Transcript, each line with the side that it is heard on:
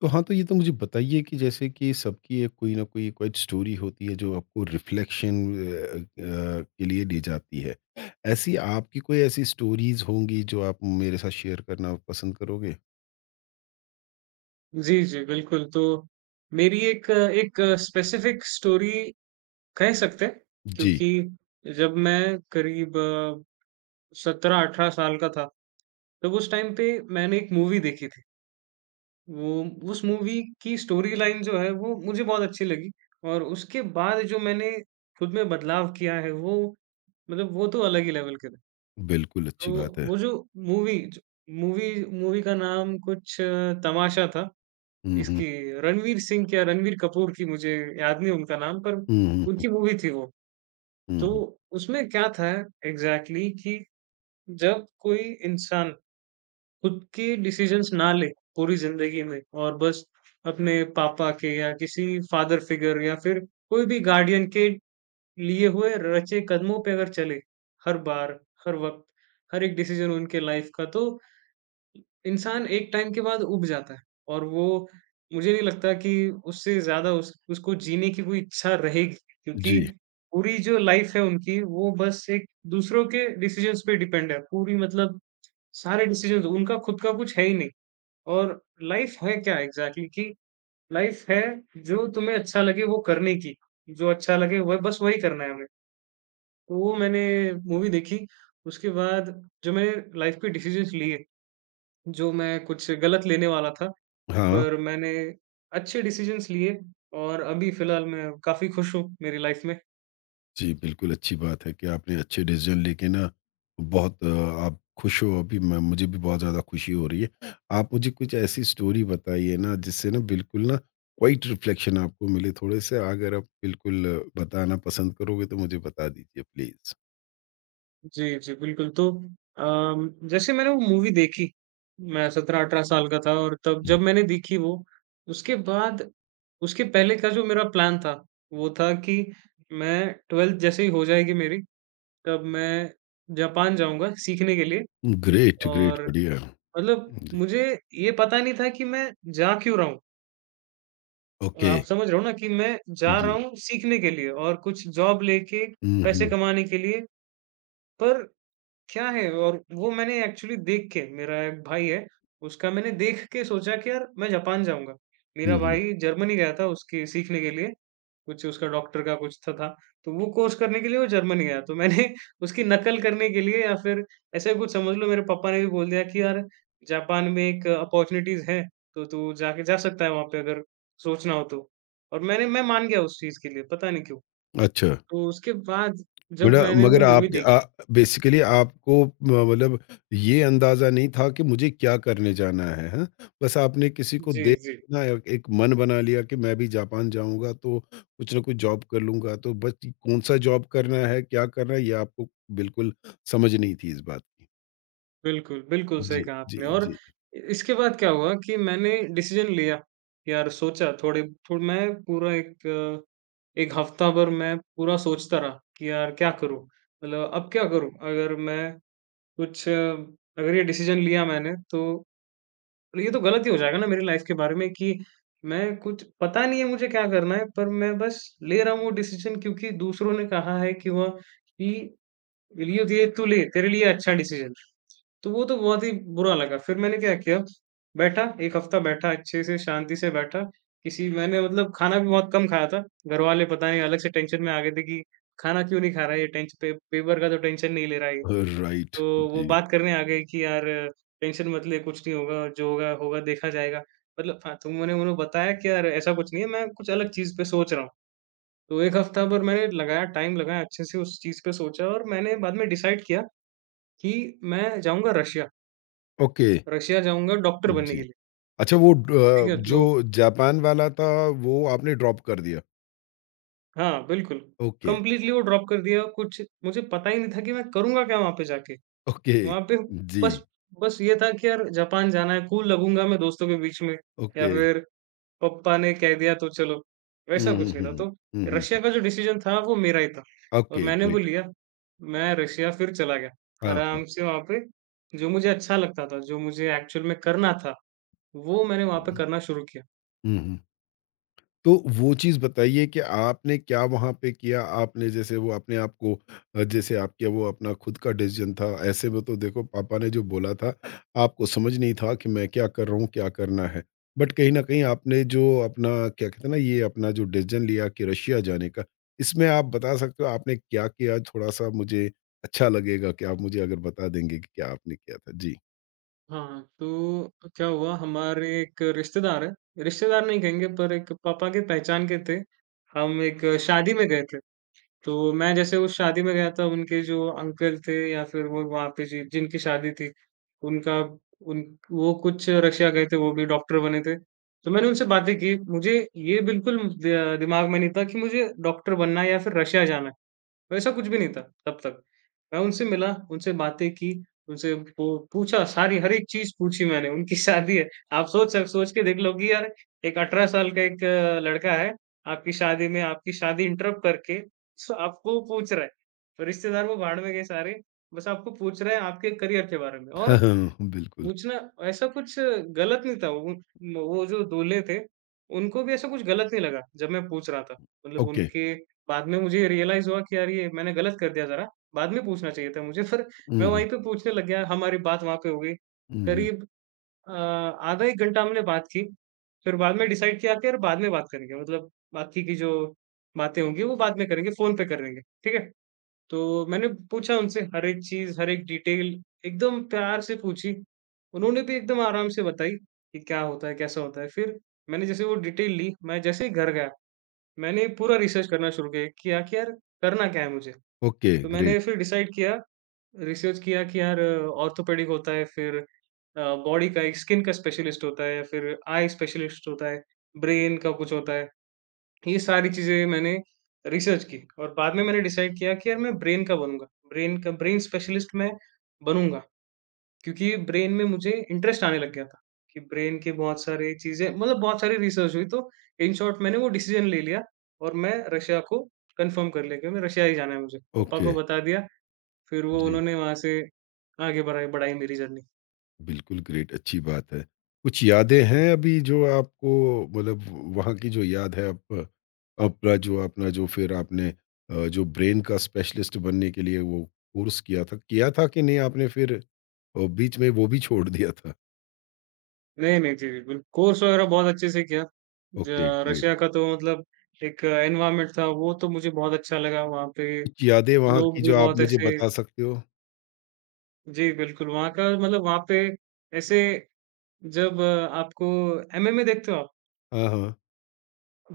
left: तो हाँ, तो ये तो मुझे बताइए कि जैसे कि सबकी एक कोई ना कोई क्वाइट स्टोरी होती है जो आपको रिफ्लेक्शन के लिए ले जाती है। ऐसी आपकी कोई ऐसी स्टोरीज़ होंगी जो आप मेरे साथ शेयर करना पसंद करोगे?
right: जी, जी, बिल्कुल। तो मेरी एक एक स्पेसिफिक स्टोरी कह सकते हैं,
left: जी,
right: क्योंकि जब मैं करीब 17-18 साल का था, तब उस टाइम पे मैंने एक मूवी देखी थी। वो उस मूवी की स्टोरी लाइन जो है, वो मुझे बहुत अच्छी लगी और उसके बाद जो मैंने खुद में बदलाव किया है, वो मतलब वो तो अलग ही लेवल के थे।
left: बिल्कुल अच्छी
right: तो
left: बात है।
right: वो जो मूवी ज मूवी मूवी का नाम कुछ तमाशा था।
left: हुँ, हुँ।
right: इसकी रणवीर सिंह क्या रणवीर कपूर की मुझे याद नहीं उनका नाम पर
left: हुँ, हुँ।
right: उनकी मूवी थी वो।
left: हुँ,
right: तो
left: हुँ।
right: उसमें क्या था एग्ज़ैक्टली कि जब कोई इंसान खुद के डिसीज़न्स ना ले पूरी ज़िंदगी में और बस अपने पापा के या किसी फ़ादर फ़िगर या फिर कोई भी गार्डियन के लिए हुए रचे कदमों पे अगर चले, हर बार, हर वक़्त, हर एक डिसीज़न उनके लाइफ़ का, तो इंसान एक टाइम के बाद ऊब जाता है और वो मुझे नहीं लगता कि उससे ज़्यादा उस उसको जीने की कोई इच्छा रहेगी, क्योंकि
left: जी,
right: पूरी जो लाइफ़ है उनकी वो बस एक दूसरों के डिसीज़न्स पे डिपेंड है। पूरी मतलब सारे डिसीज़न्स उनका खुद का कुछ है ही नहीं और लाइफ़ है क्या एग्ज़ैक्टली कि लाइफ़ है जो तुम्हें अच्छा लगे वो करने की, जो अच्छा लगे वह बस वही करना है हमें। तो वो मैंने मूवी देखी, उसके बाद जो मैंने लाइफ़ के डिसीज़न्स लिए, जो मैं कुछ गलत लेने वाला था
left: हाँ।
right: पर मैंने अच्छे डिसीज़न्स लिए और अभी फ़िलहाल मैं काफ़ी खुश हूँ मेरी लाइफ़ में।
left: जी, बिल्कुल अच्छी बात है कि आपने अच्छे डिसीज़न लेके ना बहुत आप खुश हो अभी मैं मुझे भी बहुत ज़्यादा खुशी हो रही है। आप मुझे कुछ ऐसी स्टोरी बताइए ना जिससे ना बिल्कुल ना क्वाइट रिफ्लेक्शन आपको मिले थोड़े-से अगर आप बिल्कुल बताना पसंद करोगे तो मुझे बता दीजिए प्लीज़?
right: जी, जी, बिल्कुल। तो जैसे मैंने वो मूवी देखी, मैं 17-18 साल का था और तब
left: हुँ,
right: जब मैंने देखी वो, उसके बाद उसके पहले का जो मेरा प्लान था, वो था कि मैं 12th जैसे ही हो जाएगी मेरी, तब मैं जापान जाऊँगा सीखने के लिए।
left: ग्रेट, ग्रेट
right: और
left: बढ़िया।
right: मतलब
left: जी,
right: मुझे ये पता नहीं था कि मैं जा क्यों रहा हूँ?
left: ओके,
right: आप समझ रहे हो ना कि मैं जा रहा
left: जी।
right: हूँ सीखने के लिए और कुछ जॉब लेके
left: हुँ,
right: पैसे
left: हुँ,
right: कमाने के लिए। पर क्या है और वो मैंने एक्चुअली देख के, मेरा एक भाई है, उसका मैंने देख के सोचा कि यार मैं जापान जाऊँगा। मेरा
left: हुँ, हुँ।
right: भाई जर्मनी गया था उसके सीखने के लिए, कुछ उसका डॉक्टर का कुछ था, तो वो कोर्स करने के लिए वो जर्मनी गया। तो मैंने उसकी नकल करने के लिए या फिर ऐसे कुछ समझ लो, मेरे पापा ने भी बोल दिया कि यार जापान में एक अपॉर्च्युनिटीज़ है, तो तू जाके जा सकता है वहाँ पे अगर सोचना हो तो। और मैंने मैं मान गया उस चीज़ के लिए, पता नहीं क्यों।
left: अच्छा।
right: तो उसके बाद जब
left: मतलब
right: मैंने
left: मगर
right: वो मूवी
left: आप
right: देखी,
left: बेसिकली आपको म मतलब ये अंदाज़ा नहीं था कि मुझे क्या करने जाना है, हाँ? बस आपने किसी को
right: जी,
left: देख
right: जी।
left: ना एक एक मन बना लिया कि मैं भी जापान जाऊँगा तो कुछ ना कुछ जॉब कर लूँगा, तो बस कौन-सा जॉब करना है, क्या करना है, ये आपको बिल्कुल समझ नहीं थी इस बात की।
right: बिल्कुल, बिल्कुल सही
left: जी,
right: कहा
left: जी,
right: आपने और
left: जी।
right: इ इसके बाद क्या हुआ कि मैंने डिसीज़न लिया। यार सोचा, थोड़े थोड़ मैं पूरा एक एक हफ्ता भर मैं पूरा सोचता रहा कि यार क्या करूँ? मतलब अब क्या करूँ? अगर मैं कुछ अगर ये डिसीज़न लिया मैंने तो ये तो गलत ही हो जाएगा ना मेरी लाइफ़ के बारे में कि मैं कुछ पता नहीं है मुझे क्या करना है, पर मैं बस ले रहा हूँ वो डिसीज़न क्योंकि दूसरों ने कहा है कि वह कि लिए ये तू ले, तेरे लिए अच्छा डिसीज़न। तो वो तो बहुत ही बुरा लगा। फिर मैंने क्या किया, बैठा 1 हफ्ता, बैठा अच्छे से शांति से बैठा, किसी मैंने मतलब खाना भी बहुत कम खाया था। घरवाले पता नहीं अलग से टेंशन में आ गए थे कि खाना क्यों नहीं खा रहा है ये, टेंशन पे पेपर का तो टेंशन नहीं ले रहा है ये।
left: राइट,
right: तो वो
left: जी।
right: बात करने आ गए कि यार टेंशन मत ले, कुछ नहीं होगा, जो होगा होगा देखा जाएगा। मतलब हाँ, तो मैंने उन्हें बताया कि यार ऐसा कुछ नहीं है, मैं कुछ अलग चीज़ पे सोच रहा हूँ। तो 1 हफ्ता पर मैंने लगाया टाइम लगाया अच्छे से उस चीज़ पे सोचा और मैंने बाद में डिसाइड किया कि मैं जाऊँगा रशिया।
left: ओके,
right: रशिया जाऊँगा डॉक्टर बनने
left: जी।
right: के लिए,
left: अच्छा वो ड
right: ठीक है? तो
left: जो जापान वाला था, वो आपने ड्रॉप कर दिया?
right: हाँ, बिल्कुल,
left: ओके,
right: कंप्लीटली वो ड्रॉप कर दिया, कुछ मुझे पता ही नहीं था कि मैं करूँगा क्या वहाँ पे जाके?
left: ओके।
right: वहाँ पे
left: जी,
right: बस बस ये था कि यार जापान जाना है, कूल लगूँगा मैं दोस्तों के बीच में या
left: ओके।
right: फिर पापा ने कह दिया तो चलो, वैसा
left: हुँ, हुँ,
right: कुछ नहीं
left: हुँ,
right: था।
left: हुँ।
right: तो
left: हुँ, हुँ,
right: रशिया
left: हुँ।
right: का जो डिसीज़न था वो मेरा ही था और
left: ओके
right: मैंने वो
left: ग्रेट।
right: लिया, मैं रशिया फिर चला गया।
left: हाँ, हाँ।
right: आराम से वहाँ पे जो मुझे अच्छा लगता था, जो मुझे एक्चुअल में करना था, वो मैंने वहाँ पे करना शुरू किया।
left: हुँ, हुँ। तो वो चीज़ बताइए कि आपने क्या वहाँ पे किया? आपने जैसे वो अपने आप को जैसे आपके वो अपना खुद का डिसीज़न था, ऐसे में तो देखो पापा ने जो बोला था, आपको समझ नहीं था कि मैं क्या कर रहा हूँ, क्या करना है। बट कहीं न कहीं आपने जो अपना क्या कहते हैं ना, ये अपना जो डिसीज़न लिया कि रशिया जाने का, इसमें आप बता सकते हो आपने क्या किया? थोड़ा-सा मुझे अच्छा लगेगा कि आप मुझे अगर बता देंगे कि क्या आपने किया था? जी।
right: हाँ, तो क्या हुआ, हमारे एक रिश्तेदार हैं, रिश्तेदार नहीं कहेंगे पर एक पापा के पहचान के थे। हम एक शादी में गए थे, तो मैं जैसे उस शादी में गया था, उनके जो अंकल थे या फिर वो वहाँ पे जि जिनकी शादी थी, उनका उन वो कुछ रशिया गए थे, वो भी डॉक्टर बने थे। तो मैंने उनसे बातें की, मुझे ये बिल्कुल द दिमाग में नहीं था कि मुझे डॉक्टर बनना है या फिर रशिया जाना है। वैसा कुछ भी नहीं था तब तक। मैं उनसे मिला, उनसे बातें की, उनसे पू पूछा, सारी हर एक चीज़ पूछी मैंने, उनकी शादी है। आप सोच के देख लो कि यार एक 18 साल का एक लड़का है, आपकी शादी में आपकी शादी इंटरप्ट करके स आपको पूछ रहा है। तो रिश्तेदार वो भाड़ में गए सारे, बस आपको पूछ रहे हैं आपके करियर के बारे में और
left: हाँ, बिल्कुल।
right: कुछ ना ऐसा कुछ गलत नहीं था, वो जो दूल्हे थे, उनको भी ऐसा कुछ गलत नहीं लगा, जब मैं पूछ रहा था। मतलब
left: ओके।
right: उनके बाद में मुझे रियलाइज़ हुआ कि यार ये मैंने गलत कर दिया ज़रा, बाद में पूछना चाहिए था मुझे, पर मैं
left: हुँ, हुँ।
right: वहीं पे पूछने लग गया, हमारी बात वहाँ पे हो गई।
left: हुँ, हुँ।
right: करीब आधा 1 घंटा हमने बात की, फिर बाद में डिसाइड किया कि यार बाद में बात करेंगे, मतलब बाकी की जो बातें होंगी वो बाद में करेंगे, फ़ोन पे करेंगे, ठीक है? तो मैंने पूछा उनसे हर एक चीज़, हर एक डिटेल एकदम प्यार से पूछी। उन्होंने भी एकदम आराम से बताई कि क्या होता है, कैसा होता है। फिर मैंने जैसे वो डिटेल ली, मैं जैसे ही घर गया, मैंने पूरा रिसर्च करना शुरू किया किया कि यार करना क्या है मुझे?
left: ओके,
right: तो मैंने
left: ग्रेट।
right: फिर डिसाइड किया, रिसर्च किया कि यार ऑर्थोपेडिक होता है, फिर बॉडी का, स्किन का स्पेशलिस्ट होता है या फिर आई स्पेशलिस्ट होता है, ब्रेन का कुछ होता है। ये सारी चीज़ें मैंने रिसर्च की और बाद में मैंने डिसाइड किया कि यार मैं ब्रेन का बनूँगा, ब्रेन का ब्रेन स्पेशलिस्ट मैं बनूँगा, क्योंकि ब्रेन में मुझे इंटरेस्ट आने लग गया था कि ब्रेन के बहुत सारी चीज़ें मतलब बहुत सारी रिसर्च हुई, तो इन शॉर्ट मैंने वो डिसीज़न ले लिया और मैं रशिया को कन्फर्म कर लिया कि मैं रशिया ही जाना है मुझे। पापा
left: ओके।
right: को बता दिया, फिर वो
left: जी,
right: उन्होंने वहाँ से आगे बढ़ाई बढ़ाई मेरी जर्नी।
left: बिल्कुल ग्रेट, अच्छी बात है। कुछ यादें हैं अभी जो आपको मतलब वहाँ की जो याद है आप अपना जो फिर आपने जो ब्रेन का स्पेशलिस्ट बनने के लिए वो कोर्स किया था कि नहीं आपने फिर बीच में वो भी छोड़ दिया था?
right: नहीं, नहीं, जी, बिल्कुल। कोर्स वगैरह बहुत अच्छे से किया। ज
left: ओके,
right: रशिया
left: ग्रेट।
right: का तो मतलब एक एनवायरनमेंट था, वो तो मुझे बहुत अच्छा लगा। वहाँ पे
left: कुछ यादें वहाँ की
right: लोग भी
left: जो आप
right: बहुत
left: मुझे
right: ऐसे,
left: बता सकते हो?
right: जी, बिल्कुल, वहाँ का मतलब वहाँ पे ऐसे, जब आपको एमएमए देखते हो आप?
left: हाँ, हाँ।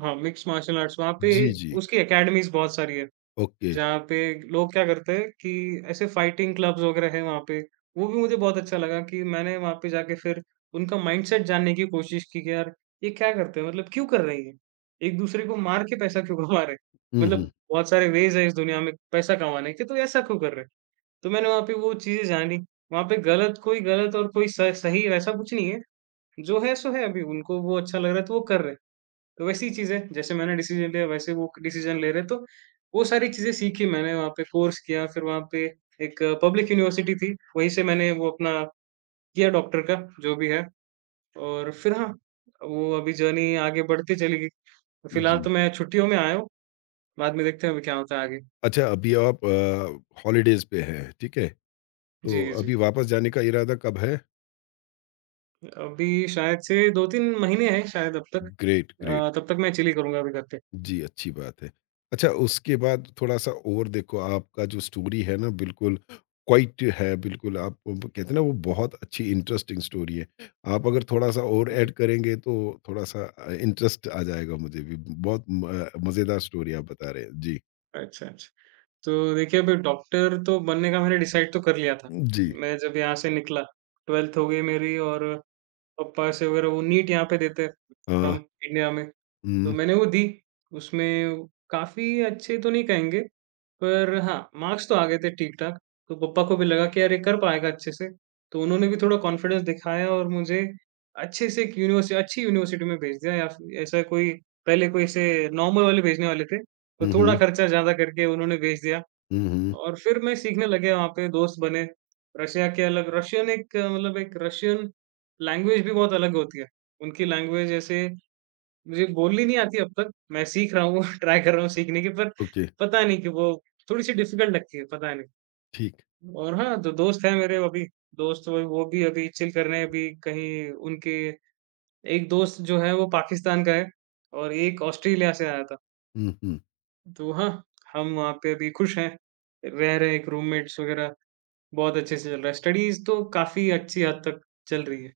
right: हाँ, मिक्स्ड मार्शल आर्ट्स, वहाँ पे
left: जी, जी।
right: उसकी अकेडमीज़ बहुत सारी है।
left: ओके।
right: जहाँ पे लोग क्या करते हैं कि ऐसे फाइटिंग क्लब्स वगैरह हैं वहाँ पे, वो भी मुझे बहुत अच्छा लगा कि मैंने वहाँ पे जाके फिर उनका माइंडसेट जानने की कोशिश की कि यार ये क्या करते हैं? मतलब क्यों कर रहे हैं ये? एक-दूसरे को मार के पैसा क्यों कमा रहे हैं?
left: हुँ,
right: मतलब
left: हुँ।
right: बहुत सारे वेज़ हैं इस दुनिया में पैसा कमाने के, तो ऐसा क्यों कर रहे हैं? तो मैंने वहाँ पे वो चीज़ें जानी। वहाँ पे गलत कोई गलत और कोई स सही वैसा कुछ नहीं है, जो है सो है अभी उनको वो अच्छा लग रहा है तो वो कर रहे हैं। तो वैसी चीज़ें जैसे मैंने डिसीज़न लिया वैसे वो डिसीज़न ले रहे हैं, तो वो सारी चीज़ें सीखी मैंने वहाँ पे कोर्स किया फिर वहाँ पे एक पब्लिक यूनिवर्सिटी थी, वहीं से मैंने वो अपना किया डॉक्टर का जो भी है और फिर हाँ, वो अभी जर्नी आगे बढ़ती चली गई। फिलहाल
left: जी।
right: तो मैं छुट्टियों में आया हूँ, बाद में देखते हैं अभी क्या होता है आगे।
left: अच्छा अभी आप हॉलिडेज़ पे हैं, ठीक है? तो
right: जी, जी।
left: अभी वापस जाने का इरादा कब है?
right: अभी शायद से 2-3 महीने हैं शायद अब तक।
left: Great, great.
right: तब तक मैं चिल ही करूँगा अभी घर पे।
left: जी, अच्छी बात है। अच्छा उसके बाद थोड़ा-सा और देखो आपका जो स्टोरी है ना बिल्कुल क्वाइट है, बिल्कुल आप ब कहते हैं ना वो बहुत अच्छी इंटरेस्टिंग स्टोरी है। आप अगर थोड़ा-सा और
right: जी।
left: ऐड करेंगे तो थोड़ा-सा इंटरेस्ट आ जाएगा मुझे भी। बहुत म मज़ेदार स्टोरी आप बता रहे हैं। जी।
right: अच्छा, अच्छा। तो देखिए, अभी डॉक्टर तो बनने का मैंने डिसाइड तो कर लिया था।
left: जी।
right: मैं जब यहाँ से निकला, 12th हो गई मेरी और पप्पा से वगैरह वो नीट यहाँ पे देते हैं,
left: अ,
right: हम इंडिया में, तो
left: हुँ।
right: मैंने वो दी। उसमें काफ़ी अच्छे तो नहीं कहेंगे, पर हाँ, मार्क्स तो आ गए थे ठीक-ठाक। तो पप्पा को भी लगा कि यार ये कर पाएगा अच्छे से, तो उन्होंने भी थोड़ा कॉन्फिडेंस दिखाया और मुझे अच्छे से एक यूनिवर्सि अच्छी यूनिवर्सिटी में भेज दिया या फिर ऐसा कोई पहले कोई ऐसे नॉर्मल वाले भेजने वाले थे, तो
left: हुँ,
right: थोड़ा
left: हुँ।
right: खर्चा ज़्यादा करके उन्होंने भेज दिया।
left: हुँ, हुँ।
right: और फिर मैं सीखने लगे वहाँ पे दोस्त बने। रशिया के अलग रशियन एक अ, मतलब एक रशियन लैंग्वेज भी बहुत अलग होती है। उनकी लैंग्वेज ऐसे मुझे बोलनी नहीं आती अब तक। मैं सीख रहा हूँ ट्राई कर रहा हूँ सीखने की, पर
left: ओके,
right: पता नहीं कि वो थोड़ी-सी डिफिकल्ट लगती है, पता नहीं।
left: ठीक।
right: और हाँ, जो दोस्त हैं मेरे अभी दोस्त वो भी अभी चिल कर रहे हैं अभी कहीं उनके। एक दोस्त जो है वो पाकिस्तान का है और एक ऑस्ट्रेलिया से आया था।
left: हुँ, हुँ।
right: तो हाँ, हम वहाँ पे अभी खुश हैं, रह रहे हैं एक रूममेट्स वग़ैरह। बहुत अच्छे से चल रहा है, स्टडीज़ तो काफ़ी अच्छी हद तक चल रही है।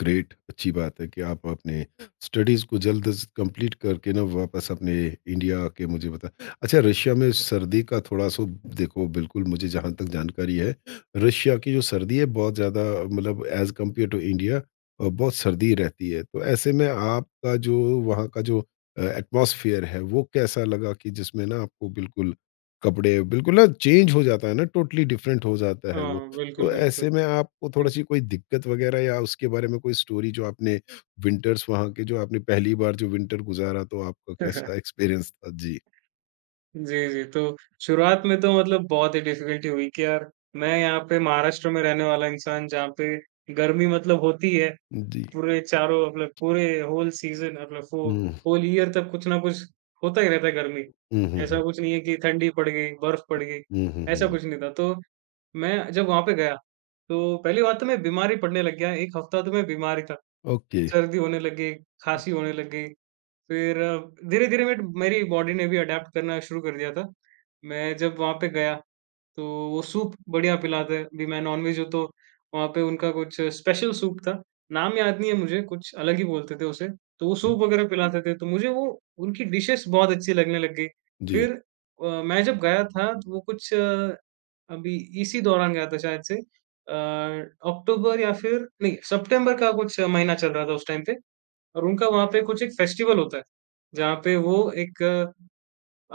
left: ग्रेट अच्छी बात है कि आप अपने स्टडीज़ को जल्द से कंप्लीट करके ना वापस अपने इंडिया के मुझे बता अच्छा रशिया में सर्दी का थोड़ा सा देखो बिल्कुल मुझे जहाँ तक जानकारी है रशिया की जो सर्दी है बहुत ज़्यादा मतलब एज़ कम्पेयर टू इंडिया बहुत सर्दी रहती है तो ऐसे में आपका जो वहाँ का जो एटमॉस्फेयर है वो कैसा लगा कि जिसमें ना आपको बिल्कुल कपड़े बिल्कुल ना चेंज हो जाता है ना टोटली डिफरेंट हो जाता है वो
right: हाँ,
left: तो
right: बिल्कुल, बिल्कुल।
left: ऐसे में आपको
right: ठीक।
left: थोड़ी-सी कोई दिक्कत वग़ैरह या उसके बारे में कोई स्टोरी जो आपने विंटर्स वहाँ के जो आपने पहली बार जो विंटर गुज़ारा तो आपका कैसा एक्सपीरियंस था? जी।
right: जी, जी, तो शुरुआत में तो मतलब बहुत ही डिफ़िकल्टी हुई कि यार मैं यहाँ पे महाराष्ट्र में रहने वाला इंसान जहाँ पे गर्मी मतलब होती है,
left: जी।
right: पूरे चारों मतलब पूरे होल सीज़न मतलब वो
left: हुँ।
right: होल ईयर तक कुछ ना कुछ होता ही रहता है गर्मी।
left: हुँ, हुँ,
right: ऐसा
left: हुँ।
right: कुछ नहीं है कि ठंडी पड़ गई, बर्फ़ पड़ गई,
left: हुँ, हुँ,
right: ऐसा
left: हुँ।
right: कुछ नहीं था। तो मैं जब वहाँ पे गया, तो पहली बात तो मैं बीमार ही पड़ने लग गया, 1 हफ़्ता तो मैं बीमार ही था।
left: ओके।
right: सर्दी होने लग गई, खाँसी होने लग गई। फिर धीरे-धीरे मेट मेरी बॉडी ने भी अडैप्ट करना शुरू कर दिया था। मैं जब वहाँ पे गया तो वो सूप बढ़िया पिलाते हैं, अभी मैं नॉन-वेज हूँ तो वहाँ पे उनका कुछ स्पेशल सूप था। नाम याद नहीं है मुझे, कुछ अलग ही बोलते थे उसे। तो वो सूप वगैरह पिलाते थे, तो मुझे वो उनकी डिशेज़ बहुत अच्छी लगने लग गई।
left: जी,
right: फिर मैं जब गया था तो वो अभी इसी दौरान गया था शायद से अक्टूबर या फिर नहीं, सितंबर का कुछ महीना चल रहा था उस टाइम पे। और उनका वहाँ पे कुछ एक फेस्टिवल होता है, जहाँ पे वो एक अ,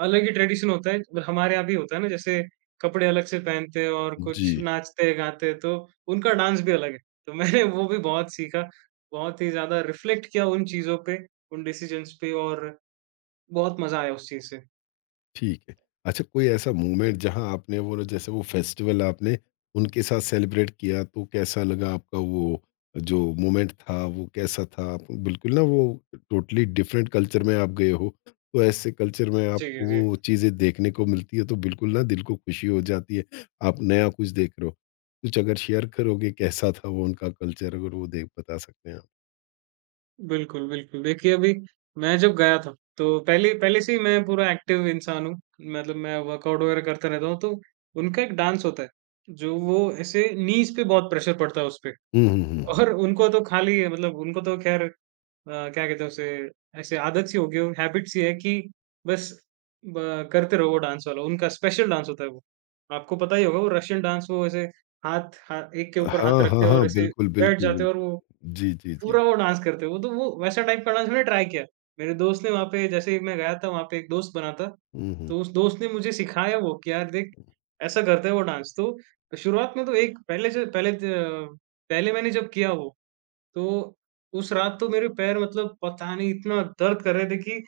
right: अलग ही ट्रेडिशन होता है। मतलब हमारे यहाँ भी होता है ना, जैसे कपड़े अलग से पहनते हैं और
left: जी।
right: कुछ नाचते-गाते हैं, तो उनका डांस भी अलग है। तो मैंने वो भी बहुत सीखा, बहुत ही ज़्यादा रिफ्लेक्ट किया उन चीज़ों पे, उन डिसीजंस पे और बहुत मज़ा आया उस चीज़ से।
left: ठीक है। अच्छा कोई ऐसा मोमेंट जहाँ आपने वो ना जैसे वो फेस्टिवल आपने उनके साथ सेलिब्रेट किया तो कैसा लगा आपका वो जो मोमेंट था वो कैसा था? आप बिल्कुल ना वो टोटली डिफरेंट कल्चर में आप गए हो, तो ऐसे कल्चर में
right: जी,
left: आपको
right: जी।
left: वो चीज़ें देखने को मिलती है तो बिल्कुल ना दिल को खुशी हो जाती है, आप नया कुछ देख रहे हो। कुछ अगर शेयर करोगे कैसा था वो उनका कल्चर अगर वो देख बता सकते हैं आप?
right: बिल्कुल, बिल्कुल। देखिए अभी मैं जब गया था, तो पहले पहले से ही मैं पूरा एक्टिव इंसान हूँ, मतलब मैं वर्कआउट वगैरह करता रहता हूँ, तो उनका एक डांस होता है, जो वो ऐसे नीज़ पे बहुत प्रेशर पड़ता है उसपे।
left: हुँ, हुँ, हुँ, हुँ।
right: और उनको तो खाली मतलब उनको तो ख़ैर, क्या कहते हैं उसे, ऐसे आदत सी हो गई हो, हैबिट सी है कि बस ब करते रहो वो डांस वाला, उनका स्पेशल डांस होता है वो। आपको पता ही होगा वो रशियन डांस, वो ऐसे हाथ हा एक के ऊपर हाथ
left: हाँ,
right: रखते
left: हाँ,
right: हो और
left: हाँ।
right: ऐसे
left: बिल्कुल,
right: बैठ
left: बिल्कुल,
right: जाते
left: बिल्कुल।
right: हो और वो
left: जी, जी, जी।
right: पूरा वो डांस करते हैं, वो तो वो वैसा टाइप का डांस मैंने ट्राई किया। मेरे दोस्त ने वहाँ पे जैसे ही मैं गया था वहाँ पे एक दोस्त बना था,
left: हुँ, हुँ।
right: तो उस दोस्त ने मुझे सिखाया वो कि यार देख ऐसा करते हैं वो डांस। तो शुरुआत में तो एक पहले से पहले त पहले मैंने जब किया वो, तो उस रात तो मेरे पैर मतलब पता नहीं इतना दर्द कर रहे थे कि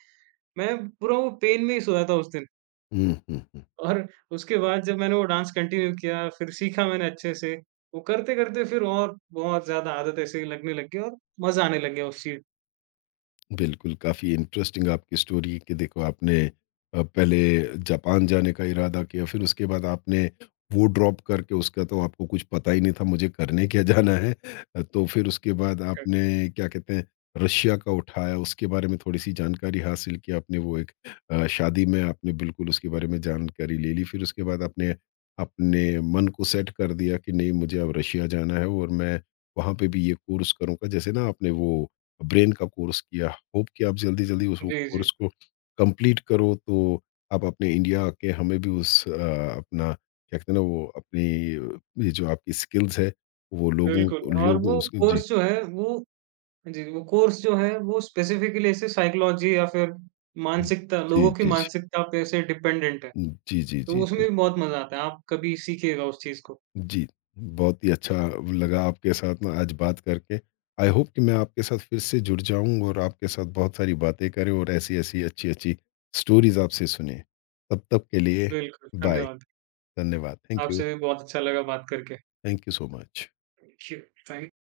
right: मैं पूरा वो पेन में ही सोया था उस दिन।
left: हुँ, हुँ।
right: और उसके बाद जब मैंने वो डांस कंटिन्यू किया, फिर सीखा मैंने अच्छे से, वो करते-करते फिर और बहुत ज़्यादा आदत ऐसे लगने लग गई और मज़ा आने लग गया उस चीज़।
left: बिल्कुल, काफ़ी इंटरेस्टिंग आपकी स्टोरी है कि देखो आपने पहले जापान जाने का इरादा किया, फिर उसके बाद आपने वो ड्रॉप करके उसका तो आपको कुछ पता ही नहीं था मुझे करने क्या जाना है। तो फिर उसके बाद आपने क्या कहते हैं रशिया का उठाया, उसके बारे में थोड़ी-सी जानकारी हासिल की आपने वो एक शादी में आपने बिल्कुल उसके बारे में जानकारी ले ली। फिर उसके बाद आपने अपने मन को सेट कर दिया कि नहीं मुझे अब रशिया जाना है और मैं वहाँ पे भी ये कोर्स करूँगा। जैसे ना आपने वो ब्रेन का कोर्स किया। होप कि आप जल्दी-जल्दी उस वो
right: जी, जी।
left: कोर्स को कंप्लीट करो, तो आप अपने इंडिया आके हमें भी उस अपना क्या कहते हैं ना वो अपनी ये जो आपकी स्किल्स है, वो लोगों
right: बिल्कुल और वो
left: लोगों उसको जी।
right: कोर्स जो है वो, जी, वो कोर्स जो है वो स्पेसिफिकली ऐसे साइकोलॉजी या फिर मानसिकता
left: जी,
right: लोगों की
left: जी, जी।
right: मानसिकता पे ऐसे डिपेंडेंट है।
left: जी, जी,
right: तो
left: जी,
right: उसमें
left: जी।
right: भी बहुत मज़ा आता है। आप कभी सीखिएगा उस चीज़ को।
left: जी, बहुत ही अच्छा लगा आपके साथ ना आज बात करके। आई होप कि मैं आपके साथ फिर से जुड़ जाऊँ और आपके साथ बहुत सारी बातें करें और ऐसी-ऐसी अच्छी-अच्छी स्टोरीज़ आपसे सुनें। तब तक के लिए
right: बिल्कुल,
left: बाय।
right: धन्यवाद।
left: धन्यवाद। Thank you.
right: आपसे भी बहुत अच्छा लगा बात करके।
left: Thank you so much।
right: Thank you, thank